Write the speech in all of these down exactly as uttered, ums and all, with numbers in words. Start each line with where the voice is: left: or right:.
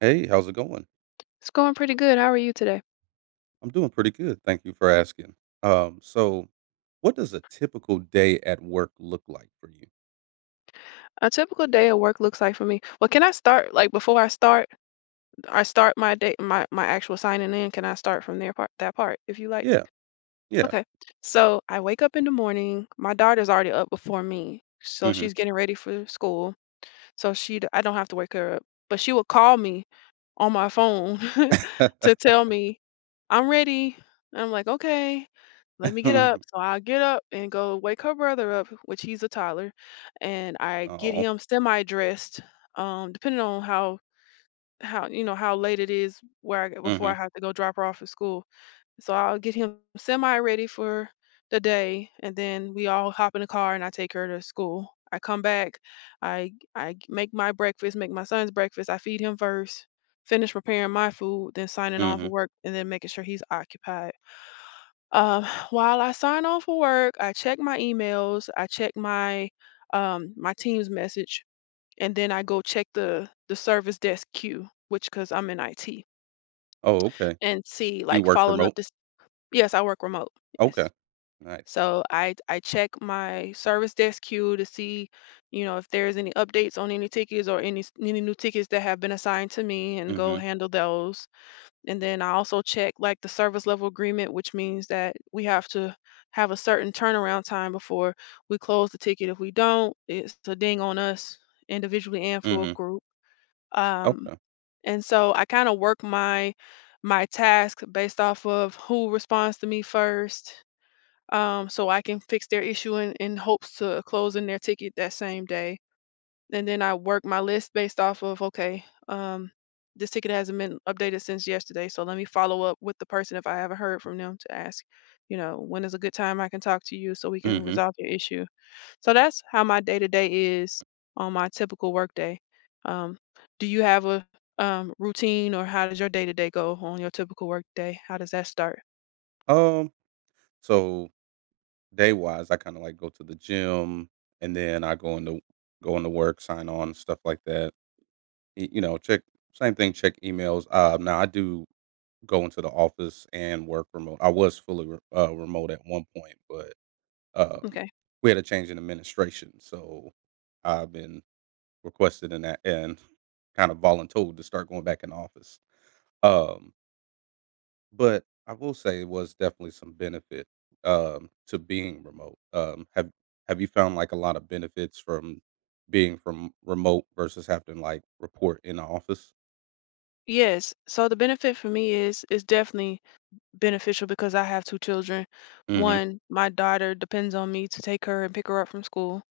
right: Hey, how's it going?
left: It's going pretty good. How are you today?
right: I'm doing pretty good. Thank you for asking. Um, so what does a typical day at work look like for you?
left: A typical day at work looks like for me. Well, can I start like before I start? I start my day, my my actual signing in. Can I start from there part that part if you like?
right: Yeah, yeah.
left: Okay. So I wake up in the morning. My daughter's already up before me, so
right: Mhm.
left: she's getting ready for school. So she'd I don't have to wake her up, but she would call me on my phone to tell me, "I'm ready." And I'm like, "Okay, let me get up." So I get up and go wake her brother up, which he's a toddler, and I get
right: Oh.
left: him semi-dressed, um, depending on how how you know how late it is where I before I
right: Mhm.
left: have to go drop her off at school. So I'll get him semi ready for the day, and then we all hop in the car and I take her to school. I come back, I I g- make my breakfast, make my son's breakfast. I feed him first, finish preparing my food, then signing on for
right: Mhm.
left: work, and then making sure he's occupied. Um, while I sign on for work, I check my emails, I check my um, my team's message, and then I go check the the service desk queue, which because I'm in I T,
right: Oh, okay.
left: and see
right: You
left: like
right: work
left: following up
right: remote?
left: this. Yes, I work remote.
right: Okay.
left: Yes.
right: Nice.
left: So I I check my service desk queue to see, you know, if there's any updates on any tickets or any s- any new tickets that have been assigned to me and go
right: Mhm.
left: handle those. And then I also check like the service level agreement, which means that we have to have a certain turnaround time before we close the ticket. If we don't, it's a ding on us individually and for a
right: Mhm.
left: group. Um,
right: Okay.
left: and so I kind of work my my task based off of who responds to me first, um, so I can fix their issue in, in hopes to closing their ticket that same day. And then I work my list based off of okay, um, this ticket hasn't been updated since yesterday, so let me follow up with the person if I haven't heard from them to ask, you know, when is a good time I can talk to you so we can
right: Mhm.
left: resolve your issue. So that's how my day to day is on my typical work day. Um, do you have a um, routine or how does your day to day go on your typical work day? How does that start?
right: Um, so day-wise, I kinda like go to the gym and then I go into go into work, sign on, stuff like that. Y- You know, check same thing, check emails. Um, now I do go into the office and work remote. I was fully re- uh, remote at one point, but um,
left: Okay.
right: we had a change in administration, so I've been requested in that and kind of voluntold to start going back in the office. Um, but I will say it was definitely some benefit um, to being remote. Um, have Have you found like a lot of benefits from being from remote versus having to like report in the office?
left: Yes. So the benefit for me is is definitely beneficial because I have two children.
right: Mm-hmm.
left: One, my daughter depends on me to take her and pick her up from school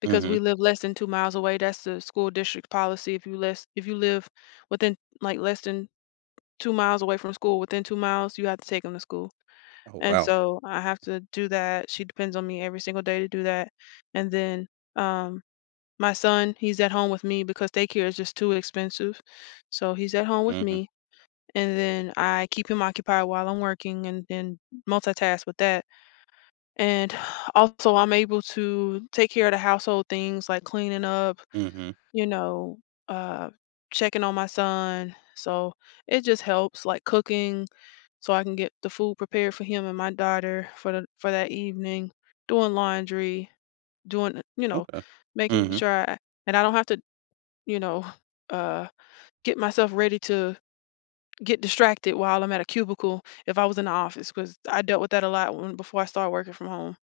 left: because
right: Mm-hmm.
left: we live less than two miles away. That's the school district policy. If you less if you live within like less than two miles away from school, within two miles, you have to take them to school.
right: Oh
left: And
right: wow.
left: so I have to do that. She depends on me every single day to do that. And then um my son, he's at home with me because daycare is just too expensive. So he's at home with
right: Mm-hmm.
left: me and then I keep him occupied while I'm working and then multitask with that. And also, I'm able to take care of the household things like cleaning up,
right: Mm-hmm.
left: you know, uh, checking on my son. So it just helps, like cooking, so I can get the food prepared for him and my daughter for the for that evening. Doing laundry, doing you know,
right: Okay.
left: making
right: Mm-hmm.
left: sure I and I don't have to you know uh, get myself ready to get distracted while I'm at a cubicle if I was in the office because I dealt with that a lot when before I started working from home.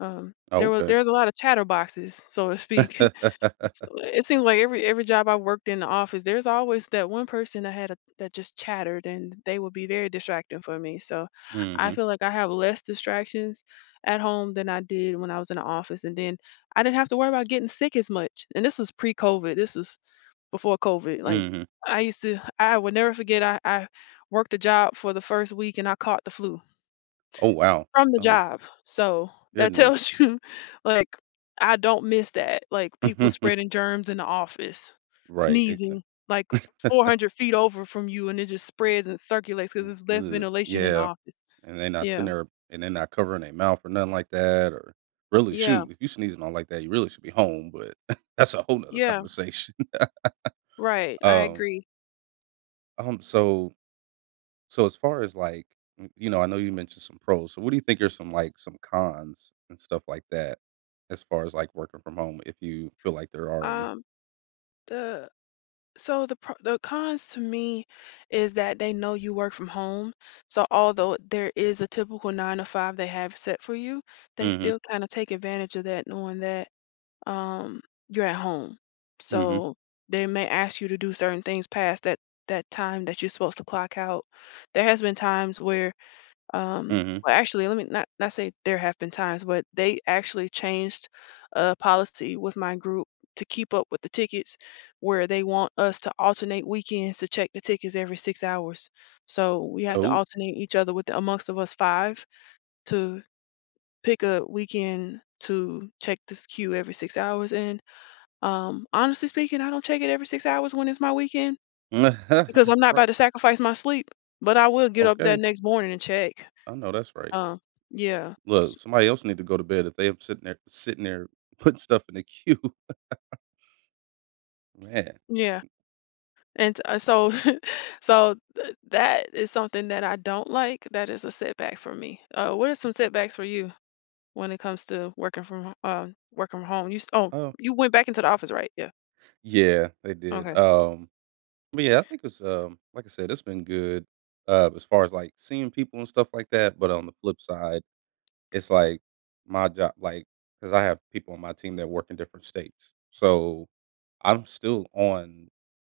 left: Um,
right: Oh,
left: there was
right: okay.
left: there's a lot of chatterboxes, so to speak. So it seems like every every job I worked in the office, there's always that one person that had a, that just chattered, and they would be very distracting for me. So I
right: Mhm.
left: feel like I have less distractions at home than I did when I was in the office, and then I didn't have to worry about getting sick as much. And this was pre-COVID. This was before COVID. Like
right: Mhm.
left: I used to, I will never forget. I, I worked a job for the first week and I caught the flu
right: Oh, wow.
left: from the
right: Oh,
left: job. So that tells
right: goodness.
left: you, like, I don't miss that. Like people spreading germs in the office,
right: Right.
left: sneezing
right: Exactly.
left: like four hundred feet over from you, and it just spreads and circulates because it's less
right: Ugh,
left: ventilation in the
right: yeah,
left: office.
right: and they're not sitting
left: Yeah,
right: there and they're not covering their mouth or nothing like that. Or really,
left: yeah,
right: shoot, if you sneezing on like that, you really should be home. But that's a whole nother
left: yeah.
right: conversation.
left: Right. I
right: Um,
left: agree.
right: um, so so as far as like y- you know, I know you mentioned some pros. So what do you think are some like some cons and stuff like that as far as like working from home, if you feel like there are any?
left: Um, the So the pro the cons to me is that they know you work from home. So although there is a typical nine to five they have set for you, they
right: Mm-hmm.
left: still kinda take advantage of that knowing that, um, you're at home. So they may ask you to do certain things past that that time that you're supposed to clock out. There has been times where um,
right: Mhm.
left: well, actually, let me not not say there have been times, but they actually changed a policy with my group to keep up with the tickets, where they want us to alternate weekends to check the tickets every six hours. So we have to
right: Oh.
left: alternate each other with amongst of us five to pick a weekend to check this queue every six hours. And um, honestly speaking, I don't check it every six hours when it's my weekend because I'm not about
right: Right.
left: to sacrifice my sleep. But I will get up that
right: Okay.
left: next morning and check.
right: I know that's right.
left: Um, yeah.
right: Look, somebody else need to go to bed if they up sitting there sitting there putting stuff in the queue. Man.
left: Yeah, and uh, so so th- that is something that I don't like. That is a setback for me. Uh, what are some setbacks for you when it comes to working from ho- um working from home? You s- oh
right: Oh,
left: you went back into the office, right? Yeah.
right: yeah, they did.
left: Okay.
right: Um, but yeah, I think it's um like I said, it's been good uh as far as like seeing people and stuff like that. But on the flip side, it's like my job like because I have people on my team that work in different states. So I'm still on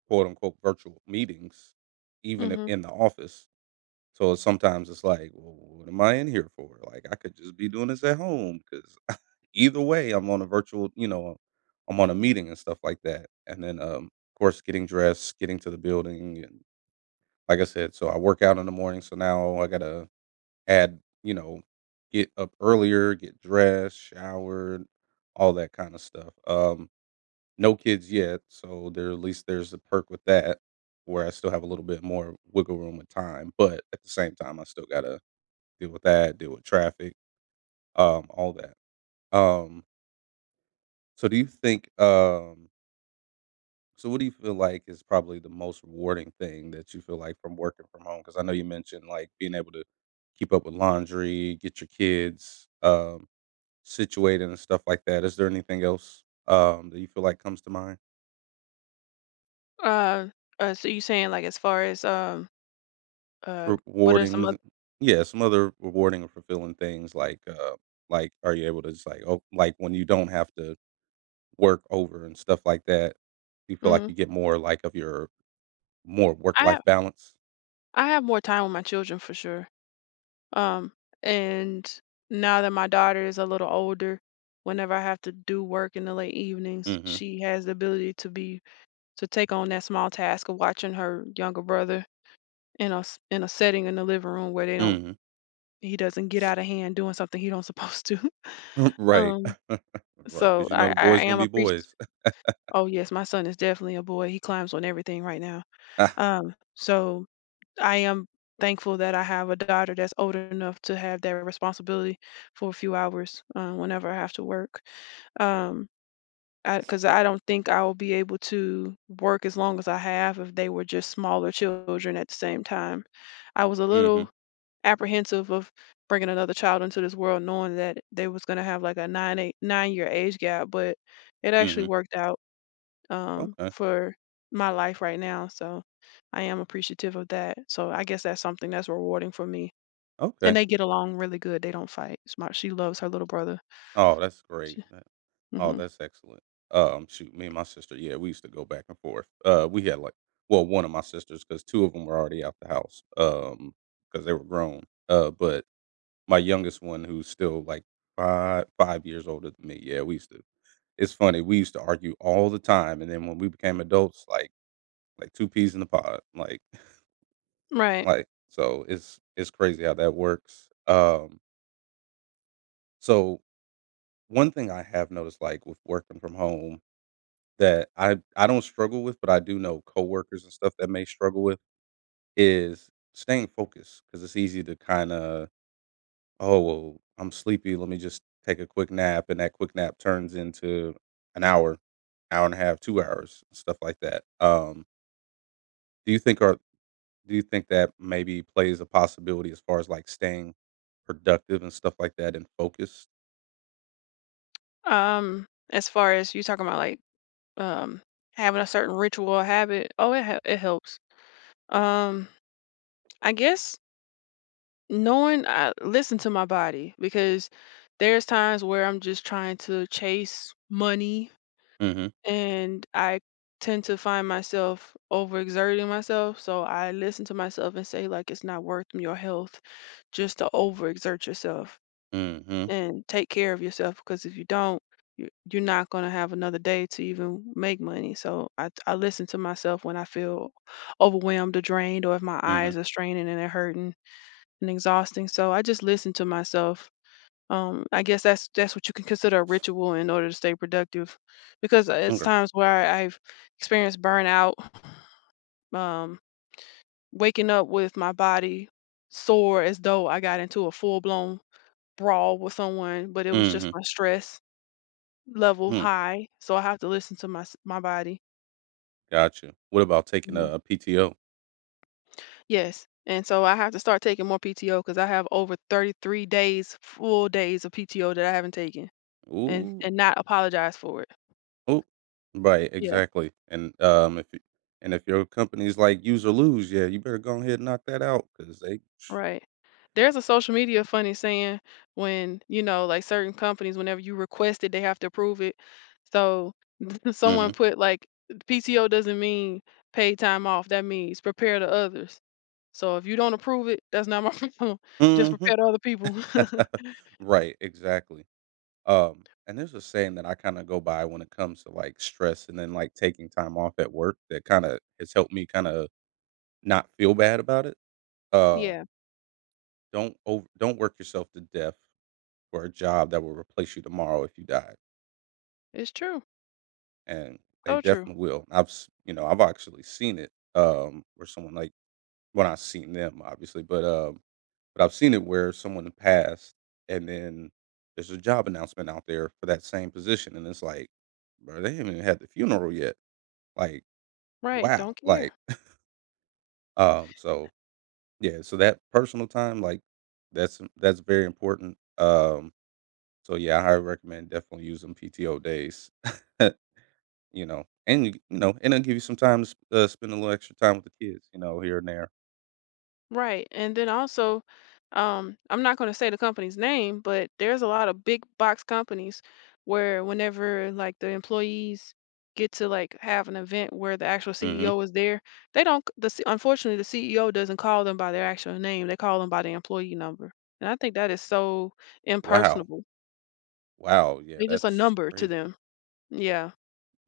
right: quote unquote virtual meetings, even if
left: Mhm.
right: in the office. So sometimes it's like, well, what am I in here for? Like, I could just be doing this at home because either way, I'm on a virtual, you know, I'm on a meeting and stuff like that. And then, um, of course, getting dressed, getting to the building, and like I said, so I work out in the morning. So now I gotta add, you know, get up earlier, get dressed, showered, all that kind of stuff. Um, no kids yet, so there at least there's a perk with that, where I still have a little bit more wiggle room with time. But at the same time, I still gotta deal with that, deal with traffic, um, all that. Um, so do you think um so what do you feel like is probably the most rewarding thing that you feel like from working from home? Because I know you mentioned like being able to keep up with laundry, get your kids um situated and stuff like that. Is there anything else um that you feel like comes to mind?
left: Uh, uh, so you saying like as far as um uh what are some other?
right: Rewarding yeah, some other rewarding or fulfilling things like uh like are you able to just like oh like when you don't have to work over and stuff like that? Do you feel like
left: Mhm.
right: you get more, like, of your more
left: I have
right: work-life balance?
left: I have more time with my children for sure. Um, and now that my daughter is a little older, whenever I have to do work in the late evenings,
right: Mhm,
left: she has the ability to be to take on that small task of watching her younger brother in a s- in a setting in the living room where they don't
right: mhm.
left: he doesn't get out of hand doing something he don't supposed to.
right: Right,
left: um,
right: Right.
left: so
right: Because you know
left: I
right: the
left: I
right: boys gonna
left: am
right: be
left: appreciative.
right: boys.
left: Oh yes, my son is definitely a boy. He climbs on everything right now. Um, so I am thankful that I have a daughter that's old enough to have that responsibility for a few hours, uh, whenever I have to work. Um, because I, 'cause I don't think I will be able to work as long as I have if they were just smaller children at the same time. I was a
right: Mhm,
left: little apprehensive of bringing another child into this world, knowing that they was going to have like a nine eight nine year age gap, but it actually
right: mhm.
left: worked out, um,
right: Okay,
left: for my life right now. So I am appreciative of that. So I guess that's something that's rewarding for me. And
right: okay.
left: they get along really good. They don't fight. Smart. She loves her little brother.
right: Oh, that's great.
left: She,
right: That oh,
left: hmm
right: that's excellent. Um, shoot, me and my sister, yeah, we used to go back and forth. Uh, we had, like well, one of my sisters because two of them were already out the house. Um, because they were grown. Uh, but my youngest one who's still, like, 5 5 years older than me, yeah, we used to it's funny, we used to argue all the time, and then when we became adults, like like two peas in the pod, like
left: Right.
right: like, so it's it's crazy how that works. Um, so one thing I have noticed, like, with working from home that I I don't struggle with, but I do know coworkers and stuff that may struggle with is staying focused because it's easy to kinda, "Oh, well, I'm sleepy, let me just take a quick nap," and that quick nap turns into an hour, hour and a half, two hours, stuff like that. Um, do you think are Do you think that maybe plays a possibility as far as, like, staying productive and stuff like that and focused?
left: Um, as far as you talking about like um having a certain ritual or habit oh it hel- it helps, um I guess knowing I listen to my body because there's times where I'm just trying to chase money
right: Mhm,
left: and I tend to find myself overexerting myself so I listen to myself and say like it's not worth your health just to overexert yourself
right: mhm,
left: and take care of yourself because if you don't, you- you're not going to have another day to even make money. So I, I listen to myself when I feel overwhelmed or drained, or if my
right: mhm,
left: eyes are straining and they're hurting and exhausting. So I just listen to myself. Um, I guess that's that's what you can consider a ritual in order to stay productive, because uh, it's
right: okay,
left: times where I've experienced burnout, um, waking up with my body sore as though I got into a full blown brawl with someone, but it was just
right: mhm,
left: my stress level
right: hmm,
left: high, so I have to listen to my s my body.
right: gotcha. What about taking
left: Mhm.
right: a P T O?
left: Yes, and so I have to start taking more P T O because I have over thirty-three days, full days of P T O that I haven't taken and
right: Ooh,
left: and not apologize for it.
right: ooh, right,
left: Yeah,
right: exactly, and, um, if you and if your company's like use or lose, yeah, you better go ahead and knock that out because they
left: right. There's a social media funny saying when, you know, like, certain companies, whenever you request it, they have to approve it. So, someone
right: mhm,
left: put, like, "P T O doesn't mean paid time off, that means prepare the others." So if you don't approve it, that's not my problem. Just
right: mhm,
left: prepare the other people.
right: right, exactly. Um, and there's a saying that I kinda go by when it comes to, like, stress and then, like, taking time off at work that kinda has helped me kinda not feel bad about it.
left: Yeah,
right: Um, don't over don't work yourself to death for a job that will replace you tomorrow if you die,
left: it's true.
right: and they
left: So true.
right: definitely will. I've s you know, I've actually seen it, um, where someone, like when I seen them, obviously, but, um, but I've seen it where someone passed, and then there's a job announcement out there for that same position, and it's like, "Bro, they haven't even had the funeral yet." Like,
left: Right.
right: wow,
left: Don't care.
right: like, um, so, yeah, so that personal time, like, that's that's very important, um, so, yeah, I highly recommend definitely using P T O days, you know, and you you know, and it'll give you some time to s uh, spend a little extra time with the kids, you know, here and there.
left: Right. And then also, um, I'm not going to say the company's name, but there's a lot of big box companies where whenever like the employees get to like have an event where the actual
right: Mhm.
left: C E O is there, they don't c- the C- unfortunately the C E O doesn't call them by their actual name. They call them by their employee number. And I think that is so
right: Wow.
left: impersonable.
right: Wow, yeah,
left: They're just a
right: that's
left: number to
right: crazy.
left: them. Yeah.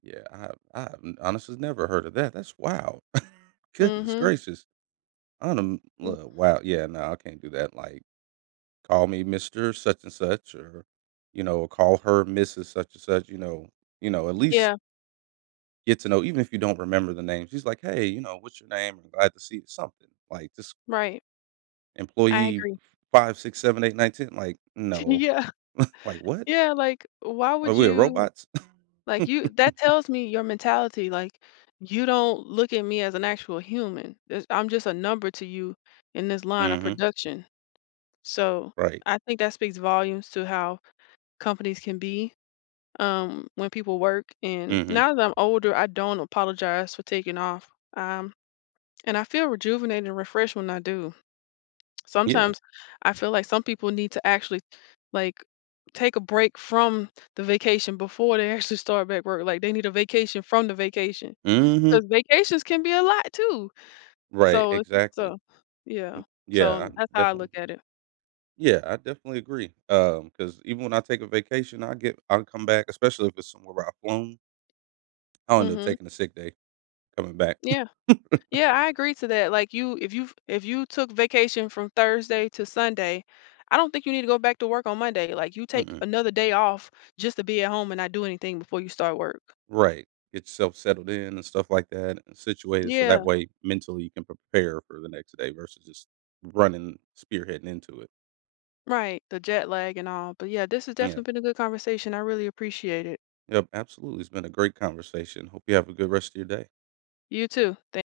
right: Yeah, I have I have n honestly never heard of that, that's wow!
left: mm
right: Goodness
left: Mhm.
right: gracious. I don't
left: Mm,
right: look, wow, yeah, no, I can't do that, like, "Call me Mister such and such," or, you know, "Call her missus such and such," you know you know, at least
left: yeah,
right: get to know even if you don't remember the name, she's like, "Hey, you know, what's your name? I'm glad to see you," something, like, this.
left: right. I
right: Employee
left: agree.
right: five, six, seven, eight, nine, ten. Like, no,
left: Yeah,
right: like, what?
left: yeah, like, why
right: Are
left: would
right: we
left: you
right: robots?
left: like, you that tells me your mentality, like, you don't look at me as an actual human. This I'm just a number to you in this line of
right: Mhm,
left: production. So,
right: right,
left: I think that speaks volumes to how companies can be, um, when people work, and
right: mhm,
left: now that I'm older, I don't apologize for taking off, um, and I feel rejuvenated and refreshed when I do.
right: yeah,
left: Sometimes I feel like some people need to actually like take a break from the vacation before they actually start back work. Like they need a vacation from the vacation
right: mhm.
left: because vacations can be a lot too.
right: Right,
left: So it's-
right: exactly.
left: so yeah.
right: Mm, yeah, I
left: So that's how I
right: definitely
left: look
right: agree.
left: at it.
right: Yeah, I definitely agree. Um, because even when I take a vacation, I get I'll come back, especially if it's somewhere where I've flown, I'll end up
left: Mhm.
right: taking a sick day coming back.
left: Yeah. Yeah, I agree to that. Like you if you if you took vacation from Thursday to Sunday, I don't think you need to go back to work on Monday. Like you take
right: Mm-mm.
left: another day off just to be at home and not do anything before you start work.
right: Right. Get yourself settled in and stuff like that and situated so that
left: Yeah.
right: way mentally you can prepare for the next day versus just running spearheading into it.
left: Right, the jet lag and all. But yeah, this has
right: Yeah.
left: definitely been a good conversation. I really appreciate it.
right: Yep, absolutely. It's been a great conversation. Hope you have a good rest of your day.
left: You too.